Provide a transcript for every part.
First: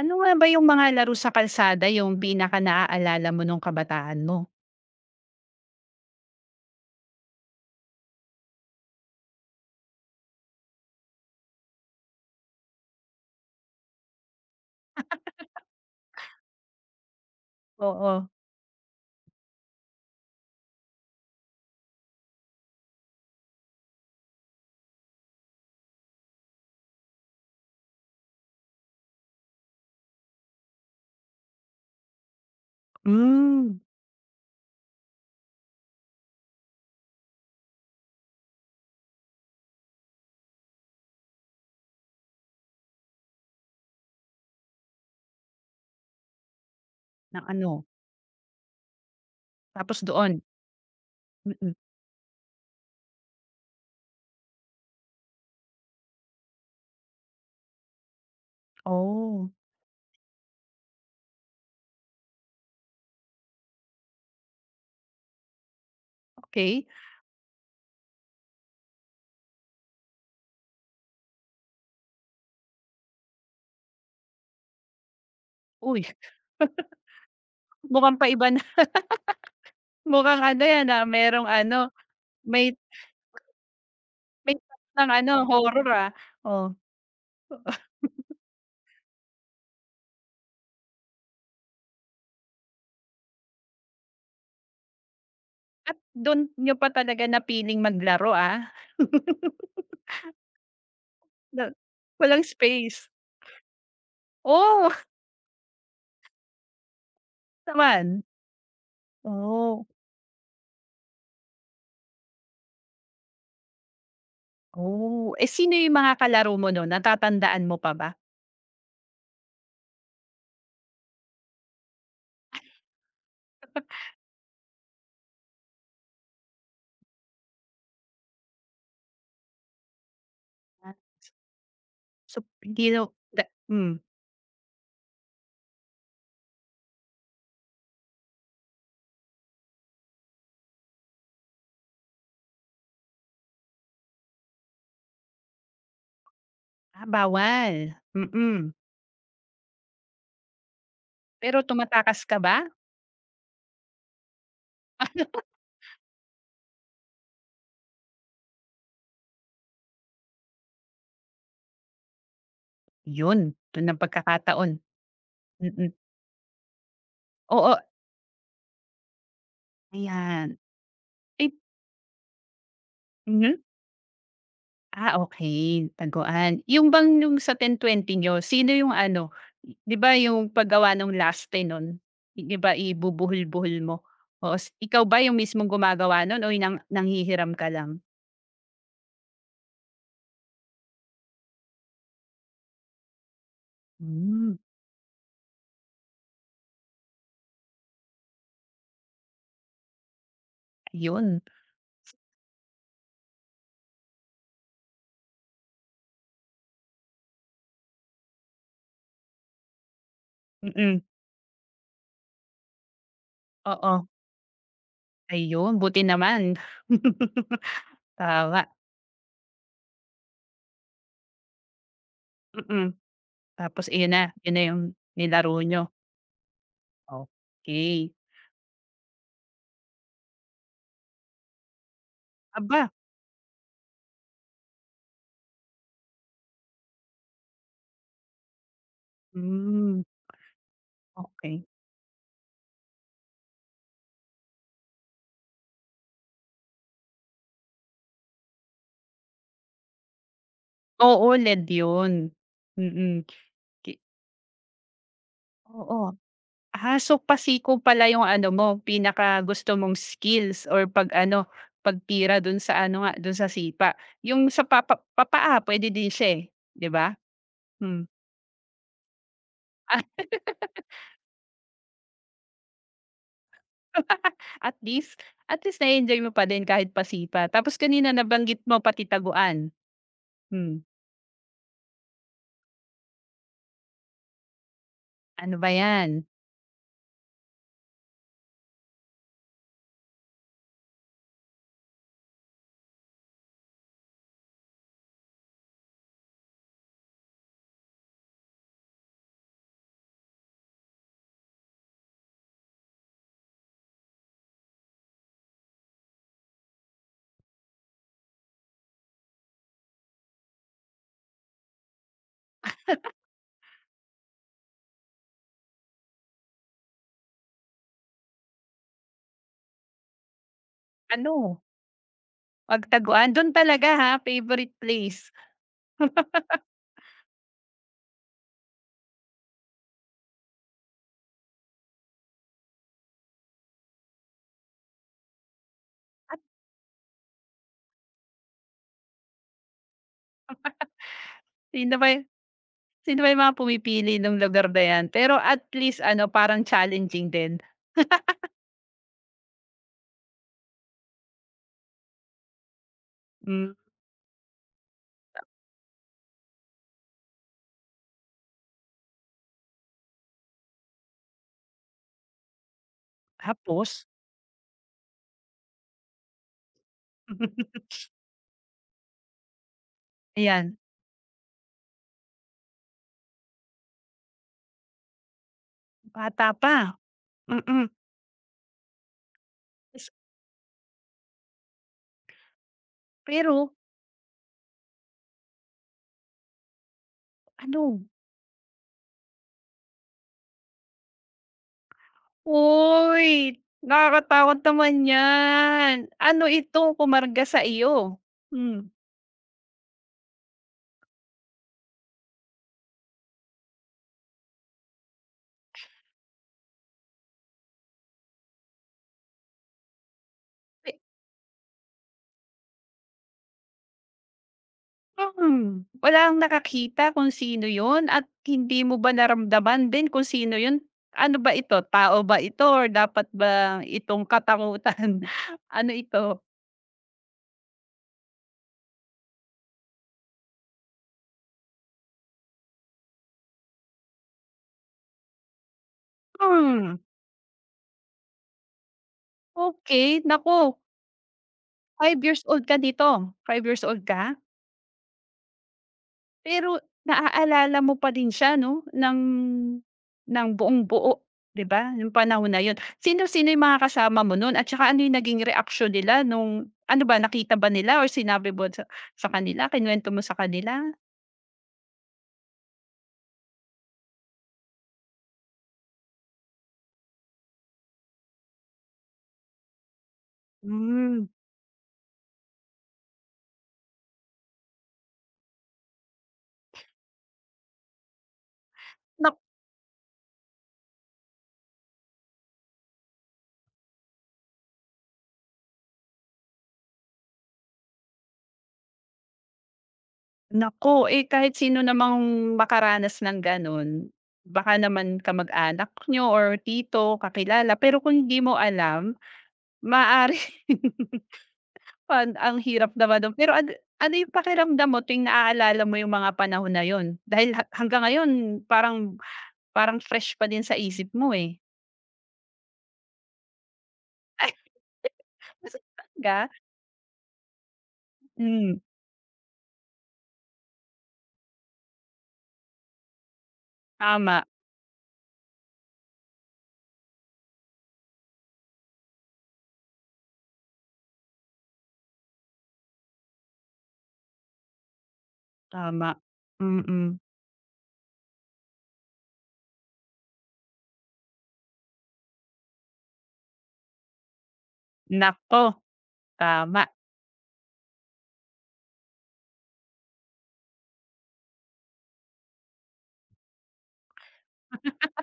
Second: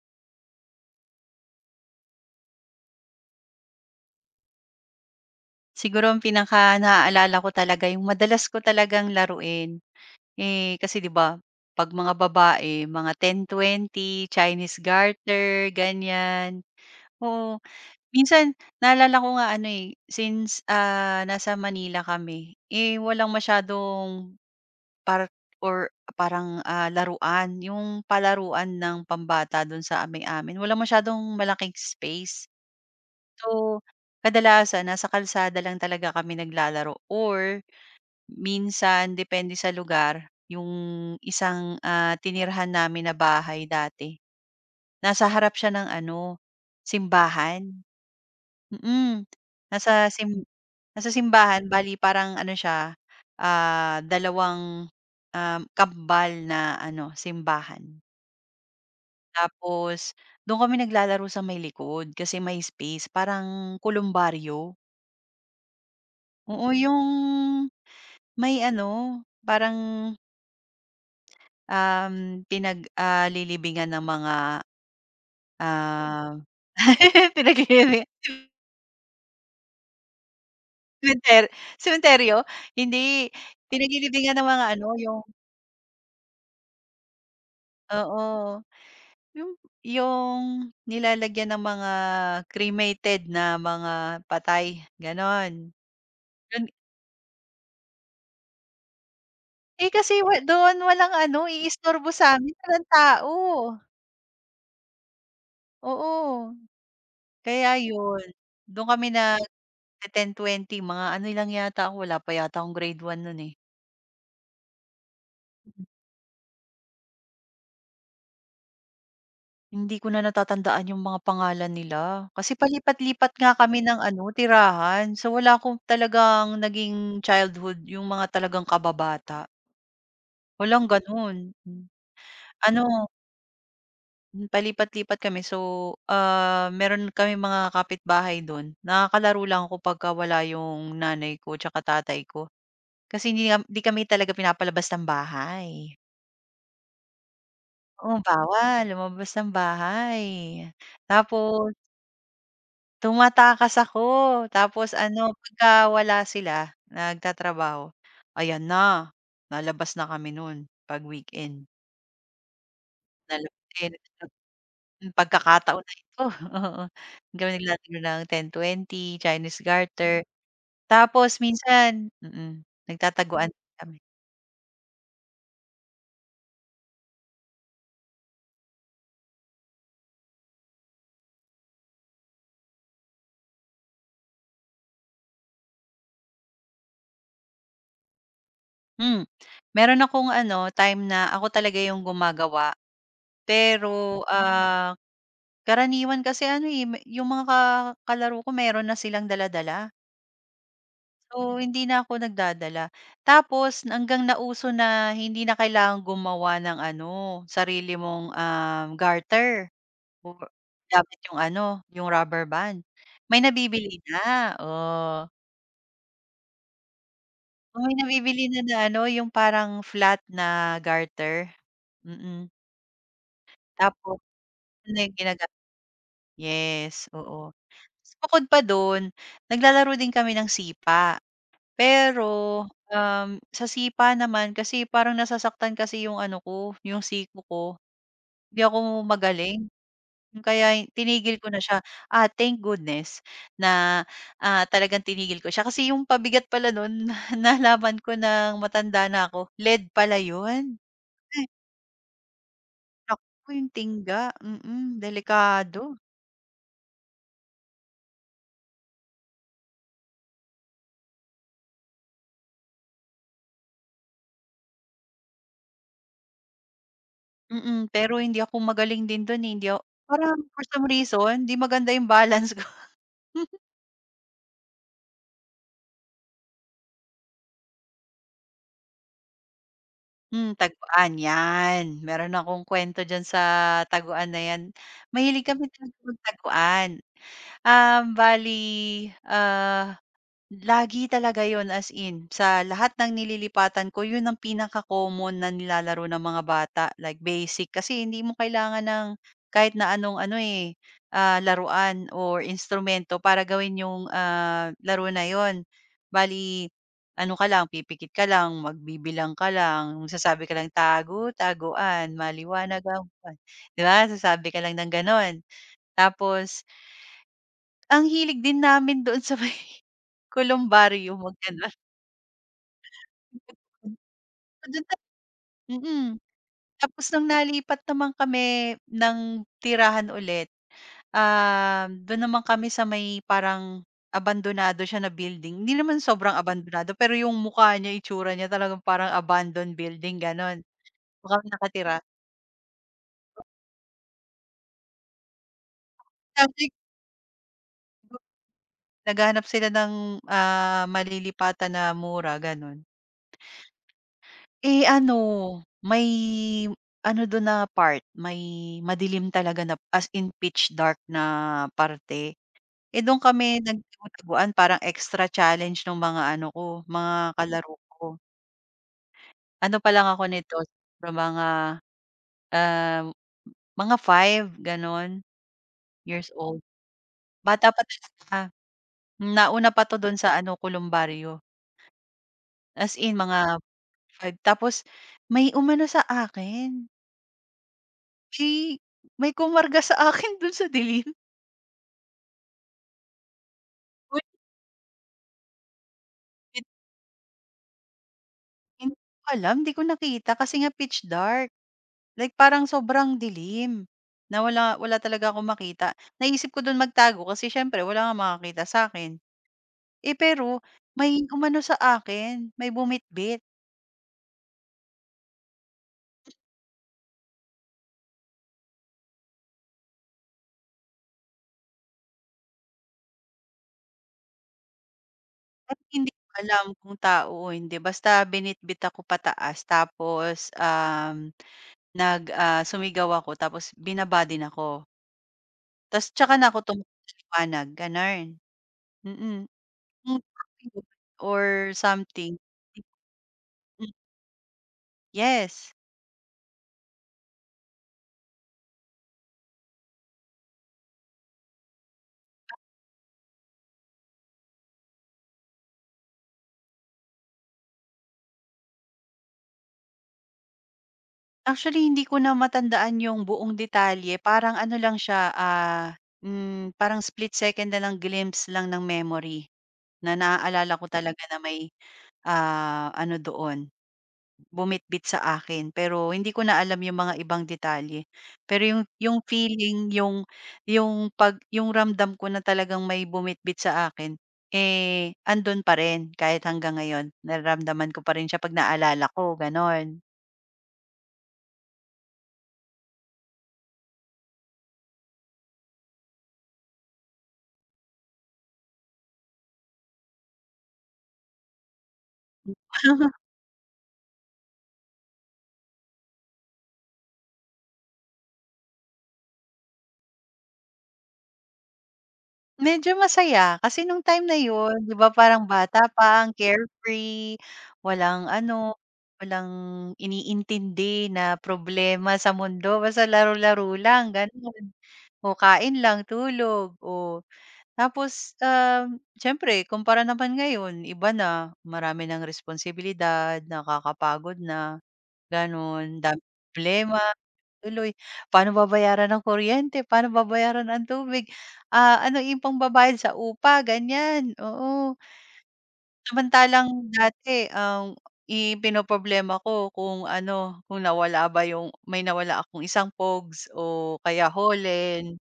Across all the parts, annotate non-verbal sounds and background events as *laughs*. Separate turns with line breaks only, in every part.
Ano nga ba yung mga laro sa kalsada yung pinaka-naaalala mo nung kabataan mo?
Siguro ang pinaka-naaalala ko talaga yung madalas ko talagang laruin, eh, kasi 'di ba 'pag mga babae mga 10-20, Chinese garter, ganyan. Oo,
Oo,
minsan naalala ko nga ano, eh, since, nasa Manila kami, eh, walang masyadong park or parang, laruan, yung palaruan ng pambata dun sa may amin, walang masyadong malaking space. So,
hmm,
kadalasan nasa kalsada lang talaga kami naglalaro or minsan depende sa lugar, yung isang, tinirhan namin na bahay dati, nasa harap siya ng ano,
ng
simbahan,
ano,
mm.
tapos
Nasa sim
doon?
Nasa simbahan,
Mm,
bale parang ano siya, dalawang, kambal na ano, simbahan.
oh,
Tapos dun kami naglalaro sa may likod kasi may space, parang kulumbaryo. Oo,
okey.
yung may ano, parang Um, lilibingan ng mga, Hmm.
Uy, *laughs*
ah, *laughs* pinaglilibing,
mukhang paiba na *laughs* mukhang ano yan, ah,
sementer
merong ano,
sementeryo?
may
Hindi, pinaglilibingan ng
may
mga
touch
ano,
ng
yung
ano, horror, ah, oh.
oo, yung yung nilalagyan ng mga cremated na mga patay, gano'n.
At dun
Yun,
niyo pa talaga napiling maglaro, ah. *laughs*
eh, kasi wa doon walang ano,
Na
iistorbo
walang
sa'min, walang
space.
tao,
Oo, *laughs*
oo. Kaya yun,
naman.
do'n kami na
Oh,
10-20 mga ano lang yata ako, wala pa yata akong grade one noon eh.
oh. Eh, sino yung mga kalaro mo nun, natatandaan mo pa ba?
Hindi ko na natatandaan yung mga pangalan nila. Kasi palipat-lipat nga kami ng ano, tirahan. So, wala akong talagang naging childhood, yung mga talagang kababata. Walang gano'n. Hmm.
So, hindi
Ano,
raw da hmm,
palipat-lipat kami. So, meron kami mga kapitbahay do'n. Nakakalaro lang ako pagka wala yung nanay ko tsaka tatay ko. Kasi hindi nam 'di kami talaga pinapalabas ng bahay.
ah, bawal,
Oo,
mm.
bawal lumabas ng bahay.
Pero
Tapos
tumatakas ka ba?
tumatakas ako, tapos ano pagka wala sila, nagtatrabaho, ayan na, lalabas na kami nun 'pag weekend.
Yun,
Lalabas
dun
din
ang pagkakataon,
yung pagkakataon
mm.
na ito, *laughs* oo. Hindi kami
Oo,
naglalaro ng 10-20, Chinese garter,
ayan.
tapos
Ay
minsan nagtataguan
mhm,
din kami.
ah, okay, taguan. Yung bang yung sa ten twenty niyo, sino yung ano, Y- 'di ba yung paggawa nung laste nun, Y- 'di ba ibubuhol-buhol mo? Oo, s ikaw ba yung mismong gumagawa nun o yung nang nanghihiram ka lang?
Hmm, meron akong ano time na ako talaga yung gumagawa pero,
Hmm,
ah, karaniwan kasi ano, eh, yung mga kalaro ko meron na silang dala.
ayun,
So, hindi na ako nagdadala. Tapos hanggang nauso na hindi na kailangang gumawa ng ano, sarili mong, garter o
mm.
gamit yung ano, yung rubber band. May
Oo,
nabibili na, oh.
ayun buti naman.
May
*laughs*
nabibili
Tama.
na na ano, yung parang flat na garter, mm.
Mm, tapos iyon
Tapos
na, yun na yung
yun na yung
nilaro
ginagamit,
niyo?
yes, oo.
Okey.
Tapos, bukod pa dun, naglalaro din kami ng sipa. Pero,
Aba,
sa sipa naman kasi parang nasasaktan kasi yung ano ko, yung siko ko. Hindi ako magaling.
hmm,
Kaya tinigil ko na
okey.
siya. Thank goodness na, talagang tinigil ko siya. Kasi yung pabigat pala nun *laughs* nalaman ko ng matanda na ako, lead pala yun.
Oo,
Ay,
LED yun. Mm,
naku yung
ki
tingga, delikado.
oo. Ah, so pasiko pala yung ano mo, pinakagusto mong skills or pag-ano, pagtira dun sa ano nga, dun sa sipa. Yung sa papa papaa puwede din siya, eh, 'di ba?
Mm,
Hmm.
pero hindi ako magaling din dun, eh, hindi ako
*laughs* At
parang for some reason, 'di maganda yung balance ko. *laughs*
at least at least na-enjoy mo pa din kahit pasipa. Tapos kanina nabanggit mo pati taguan.
Hmm,
Hmm,
taguan, 'yan. Meron akong kwento diyan sa taguan na 'yan. Mahilig
ano ba
kami talaga
yan?
magtaguan. Bale, ah lagi talaga yon, as in sa lahat ng nililipatan ko yun ang pinaka-common na nilalaro ng mga bata, like basic. Kasi hindi mo kailangan ng kahit na anong ano, eh, laruan or instrumento para gawin yung, laro na yun. Bale ano ka lang, pipikit ka lang, magbibilang ka lang, magsasabi ka lang, "Tago, taguan, maliwanag ang buwan." 'Di ba, sasabi ka lang ng gano'n. Tapos ang hilig din namin doon sa may *laughs* columbarium mag
Ano,
gano'n.
Pagtaguan. Don talaga ha, favorite
Do'n ta
place.
Mm. Tapos nung nalipat naman kami ng tirahan ulit, do'n naman kami sa may parang abandonado siya na building. Hindi naman sobrang abandonado, pero yung mukha niya, itsura niya talagang parang abandoned building gano'n. Do'n kami
Sino
nakatira.
ba sino ba yung mga pumipili nung lugar na yan, pero at least ano, parang
Sabi
challenging din.
ko naghahanap sila ng, malilipatan na mura gano'n.
Hmm.
Eh, ano, may ano dun na part, may madilim talaga na, as in pitch dark na parte. Eh, dun kami
Tapos,
nagtago-taguan, parang extra challenge nung mga ano ko, mga kalaro
*laughs*
ko. Ano pa lang ako nito,
ayan,
siguro mga, ah, mga 5 ganon, years
bata
old.
pa.
Bata pa
Mm.
talaga. Nauna pa 'to
Tas
dun sa ano, kolumbaryo. As in mga
pero
5, tapos may umano sa akin.
ano,
Di, may kumarga sa akin dun sa dilim.
uy,
Uy,
nakakatakot naman yan. Ano
bit
ito, kumarga sa iyo. Hmm.
hindi ko alam, hindi ko nakita kasi nga pitch dark. Like parang sobrang dilim na wala wala talaga akong makita. Naisip ko dun magtago kasi siyempre wala ngang makakita sa'kin. Eh, pero may umano sa akin, may bumitbit
hmm, walang nakakita kung sino yun at hindi mo ba naramdaman din kung sino yun? Ano ba ito, tao ba ito or dapat ba itong katakutan? *laughs*
at
Ano
hindi ko
ito?
alam kung tao o hindi, basta binitbit ako pataas tapos, sumigaw ako tapos binaba din ako. Tas tsaka na ako
Hmm,
tumakbo sa liwanag, gano'n. Mm,
okey,
hmm,
naku,
*unintelligible* or
five
something.
years old ka nito, 5 years
Hmm,
old ka?
yes.
Pero naaalala mo pa din siya 'no, ng buong-buo, 'di ba, yung panahon na yun. Sino-sino yung mga kasama mo nun at saka ano yung naging reaksyon nila nung ano ba, nakita ba nila or sinabi mo sa kanila, kinuwento mo sa kanila?
Actually hindi ko na matandaan yung buong detalye, parang ano lang siya, parang split second na lang, glimpse lang ng memory na naaalala ko talaga
Hmm.
na may, ano doon bumitbit sa akin, pero hindi ko na alam yung mga ibang detalye. Pero yung
Nak
feeling, yung 'pag yung ramdam ko na talagang may bumitbit sa akin, eh, andun pa rin kahit hanggang ngayon. Nararamdaman ko pa rin siya 'pag naalala ko, gano'n.
naku, eh, kahit sino namang makaranas ng ganun, baka naman kamag-anak niyo or tito, kakilala, pero kung hindi mo alam, maaaring Pan ang hirap
*laughs*
naman nun, pero ano ano yung pakiramdam mo tuwing naaalala mo yung mga panahon na yun? Dahil ha hanggang ngayon parang parang fresh pa din sa isip mo, eh.
Medyo masaya kasi nung time na
Ay,
yun, 'di ba, parang
*laughs*
bata pa, ang
talaga?
carefree, walang
Hmm,
ano, walang iniintindi na problema sa mundo, basta laro-laro lang,
tama,
gano'n. O kain lang, tulog, o tapos, siyempre kumpara naman ngayon iba na, marami ng responsibilidad, nakakapagod na, gano'n.
tama.
Dami problema,
Mm.
tuloy paano babayaran ang kuryente, paano babayaran ang tubig, ano yung pangbabayad sa upa, ganyan, oo.
Naku, tama.
Samantalang dati ang ipinoproblema ko kung ano, kung nawala ba yung may nawala akong isang pogs o kaya holen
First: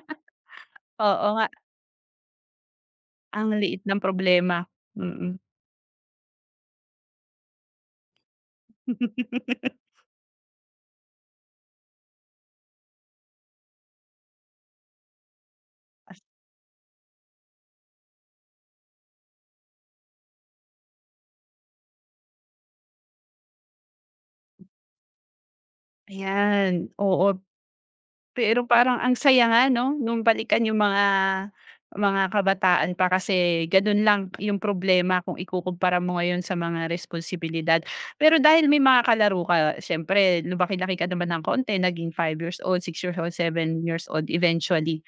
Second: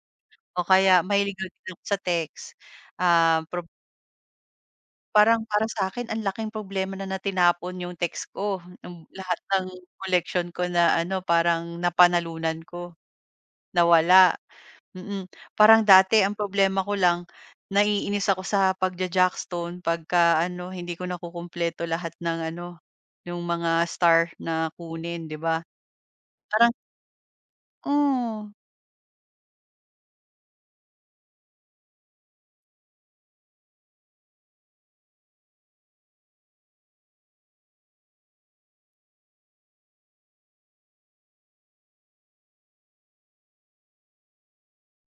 o kaya
Oo
mahilig
nga,
rin din ako sa text. Ah,
ang
prob
liit ng problema. Mm.
Parang para sa'kin ang laking problema na na tinapon yung text ko, yung lahat ng
*laughs*
koleksyon ko na ano, parang napanalunan ko, nawala. Mm, parang dati ang problema ko lang, naiinis ako sa pagja-jackstone pagka ano hindi ko nakukumpleto lahat ng ano, yung mga star na kunin, 'di ba? Parang
Ayan, oo.
oo,
Pero parang ang saya nga 'no, nung balikan yung mga kabataan pa kasi ganun lang yung problema kung ikukumpara mo ngayon sa mga responsibilidad. Pero dahil may mga kalaro ka, siyempre lumaki-laki ka naman ng konti naging 5 years old, 6 years old, 7 years old eventually.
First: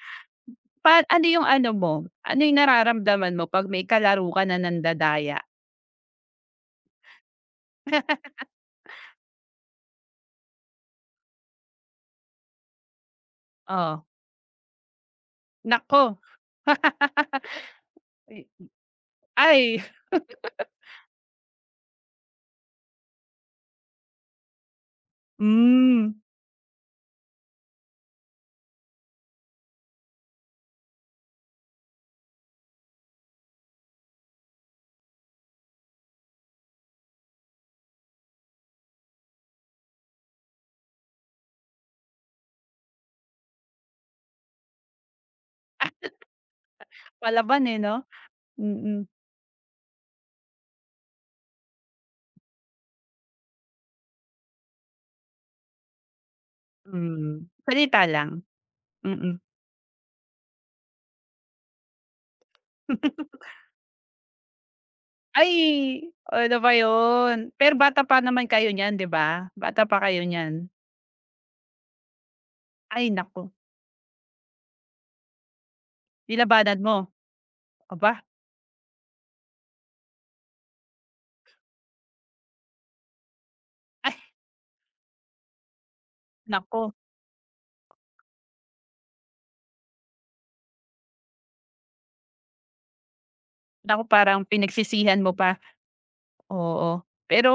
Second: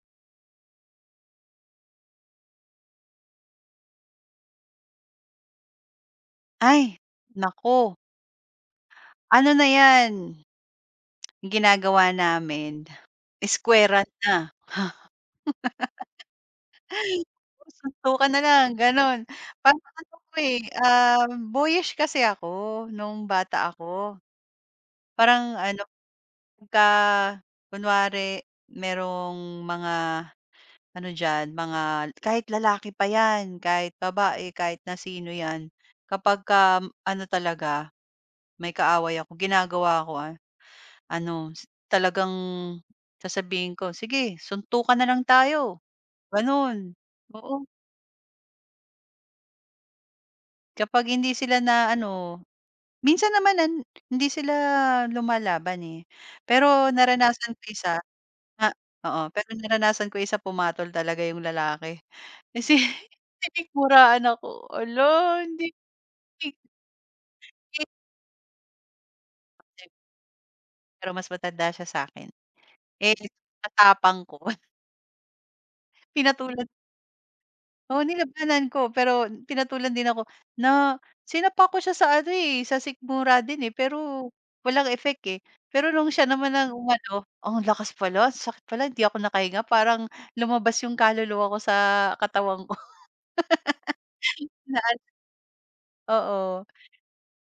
Pa ano yung ano mo, ano yung nararamdaman mo 'pag may kalaro ka na nandadaya?
ay naku, ano na 'yan, yung ginagawa namin, square
Oh,
na.
naku,
*gasps* *laughs* Suntukan na
ay
lang gano'n.
ay,
Parang ano ko, eh, boyish kasi ako nung bata ako. Parang ano,
hmm,
pagka kunwari merong mga ano diyan, mga kahit lalaki pa 'yan, kahit babae, kahit na sino 'yan, kapagka ano talaga, may kaaway ako, ginagawa ko, ano, talagang sasabihin ko, "Sige, suntukan na lang tayo." Gano'n.
palaban
Oo,
eh 'no? Mm,
kapag hindi sila na ano, minsan naman hindi sila lumalaban, eh. Pero
hmm,
naranasan ko isa
salita lang,
na oo,
mm.
pero naranasan ko isa pumatol talaga yung lalaki. *laughs* Kasi
*laughs*
tinikmuraan ako, hala
Ay,
hindi
ano ba yun? Pero bata
*unintelligible*
pa naman kayo niyan, 'di ba? Bata pa kayo niyan.
pero mas matanda siya sa'kin.
Ay
Eh,
naku,
ang tapang ko *laughs* pinatulan,
nilabanan mo,
oo,
aba,
nilabanan ko pero pinatulan din ako na sinapa ko siya sa ano, eh, sa sikmura din, eh,
ay
pero walang effect, eh. Pero nung siya naman ang
naku,
umano, ang lakas pala, sakit pala, hindi ako nakahinga, parang lumabas yung kaluluwa ko sa katawan ko *laughs*
naku parang
na ano,
pinagsisihan mo pa,
oo.
oo. Pero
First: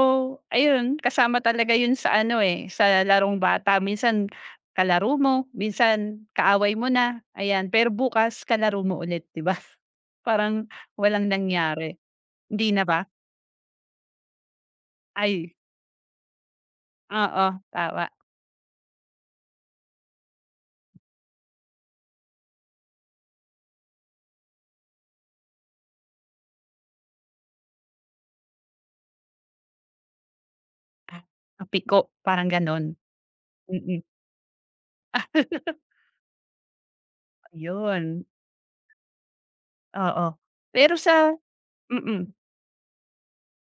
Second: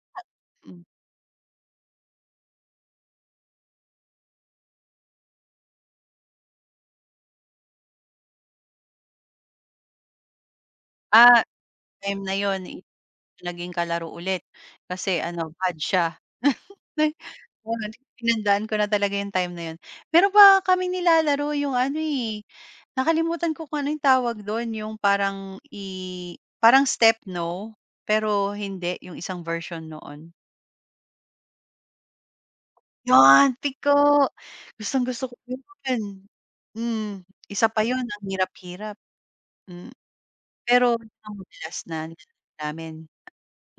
ayun, kasama talaga yun sa ano, eh, sa larong bata. Minsan kalaro mo, minsan kaaway mo na, ayan. Pero bukas kalaro mo ulit, 'di ba? *laughs* Parang walang
Ah
nangyari,
Time na yun,
hindi na ba?
naging kalaro ulit kasi ano
Ay,
bad siya. *laughs*
oo,
Ayun,
tama.
pinandaan ko na talaga yung time na yun. Meron pa kaming nilalaro yung ano, eh, nakalimutan ko kung ano yung tawag dun, yung parang parang step no, pero hindi yung isang version noon.
Ah, apiko, parang gano'n,
Yun, piko.
mm.
Gustong-gusto ko
*laughs*
yun. Hmm, isa pa yun,
Ayun,
ang hirap-hirap, hmm,
oo. Pero
pero yun
sa
ang madalas na
mm,
nilalaro namin.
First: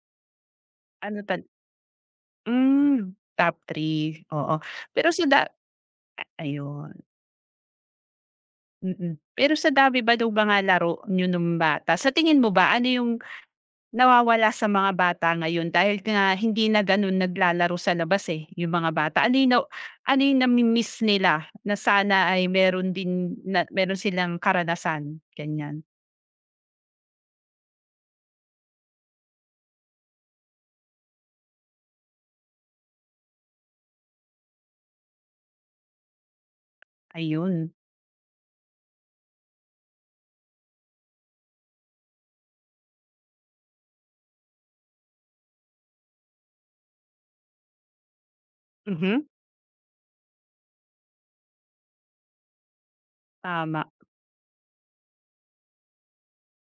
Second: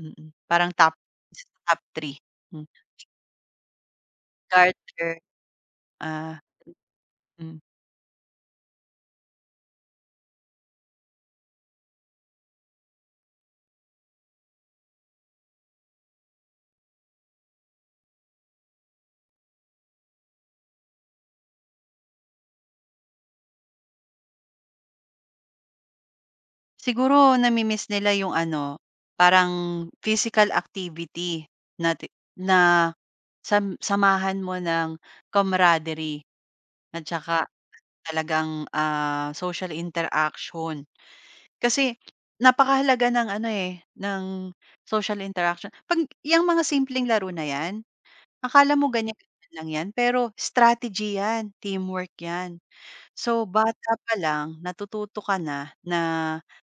Mm, parang
ano
isa
tal
sa top 3, hmm,
hmm, top 3, oo. Pero
garter,
sa da
ah,
ayun,
hmm.
mm. Pero sa dami ba nung mga laro niyo nung bata, sa tingin mo ba ano yung nawawala sa mga bata ngayon dahil nga hindi na ganun naglalaro sa labas, eh, yung mga bata? Ano yung na ano yung nami-miss nila na sana ay meron din na meron silang karanasan, ganyan?
Siguro nami-miss nila yung ano, parang physical activity na ti na sam samahan mo ng camaraderie at saka
Ayun,
talagang, social interaction. Kasi napakahalaga ng ano, eh, ng social interaction. 'Pag yang mga simpleng laro na yan, akala mo
mhm,
ganyan-ganyan lang yan, pero strategy yan, teamwork yan. So,
tama.
bata pa lang natututo ka na na,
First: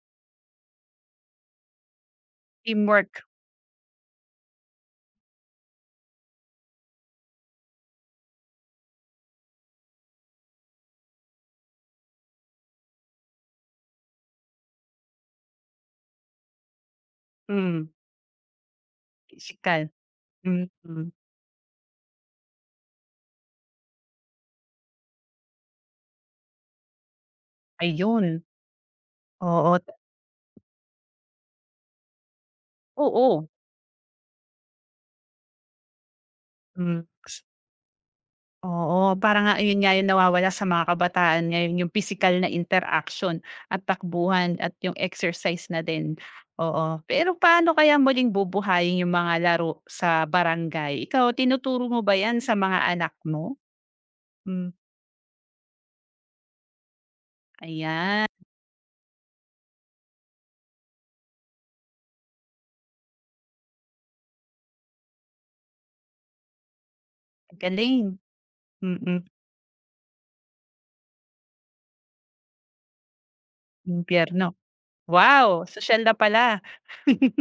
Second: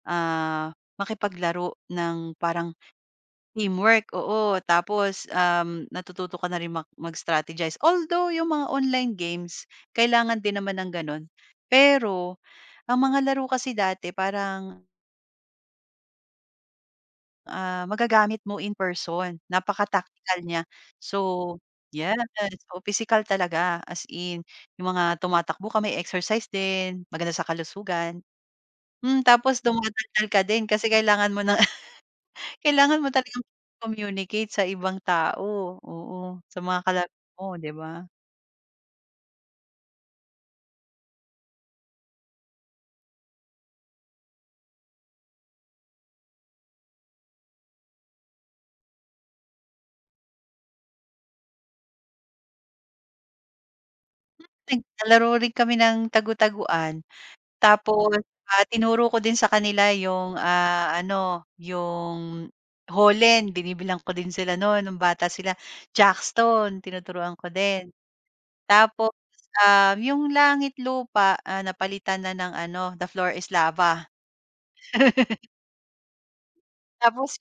ah, makipaglaro ng parang
Teamwork,
teamwork, oo. Tapos, natututo ka na rin mag-strategize. Although yung mga online games kailangan din naman ng gano'n. Pero ang mga laro kasi dati parang,
hmm,
magagamit mo in person,
pisikal.
napaka-tactical niya.
Mm,
So yes, oo, pisikal talaga, as in yung mga tumatakbo ka, may exercise din, maganda sa kalusugan.
ayun.
Hmm, tapos
Oo, ta
dumadaddal ka din kasi kailangan mo ng *laughs* kailangan mo talagang
Oo.
communicate sa ibang tao, oo, sa mga
Hmm,
kalaro mo, 'di ba?
oo, parang nga yun nga yung nawawala sa mga kabataan ngayon, yung physical na interaction at takbuhan at yung exercise na din, oo. Pero paano kaya muling bubuhayin yung mga laro sa barangay? Ikaw, tinuturo mo ba 'yan sa mga anak mo? Hmm,
Naglalaro rin kami ng tagu-taguan, tapos,
ayan,
tinuro ko din sa kanila yung, ano, yung Holland, binibilang ko din sila noon nung bata sila, jackstone, tinuturuan ko din.
galing.
Tapos,
Mm,
yung langit lupa, napalitan na ng ano, the floor is lava.
impyerno.
*laughs*
Wow, social na pala. *laughs*
Tapos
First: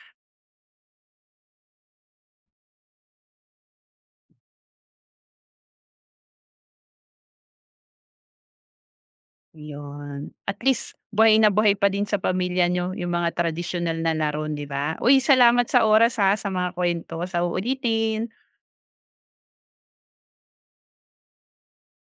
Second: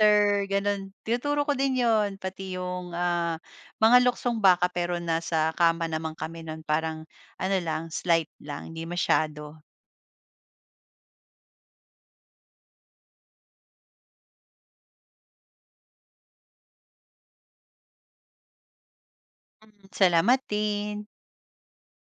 after gano'n, tinuturo ko din yon, pati yung, mga luksong baka, pero nasa kama naman kami nun, parang ano lang, slight lang, hindi masyado.
Yun, at least buhay na buhay pa din sa pamilya niyo yung mga tradisyonal na laro, 'di ba? Uy, salamat sa oras ha, sa mga kuwento. Sa uulitin.
Mm, salamat Salamatin,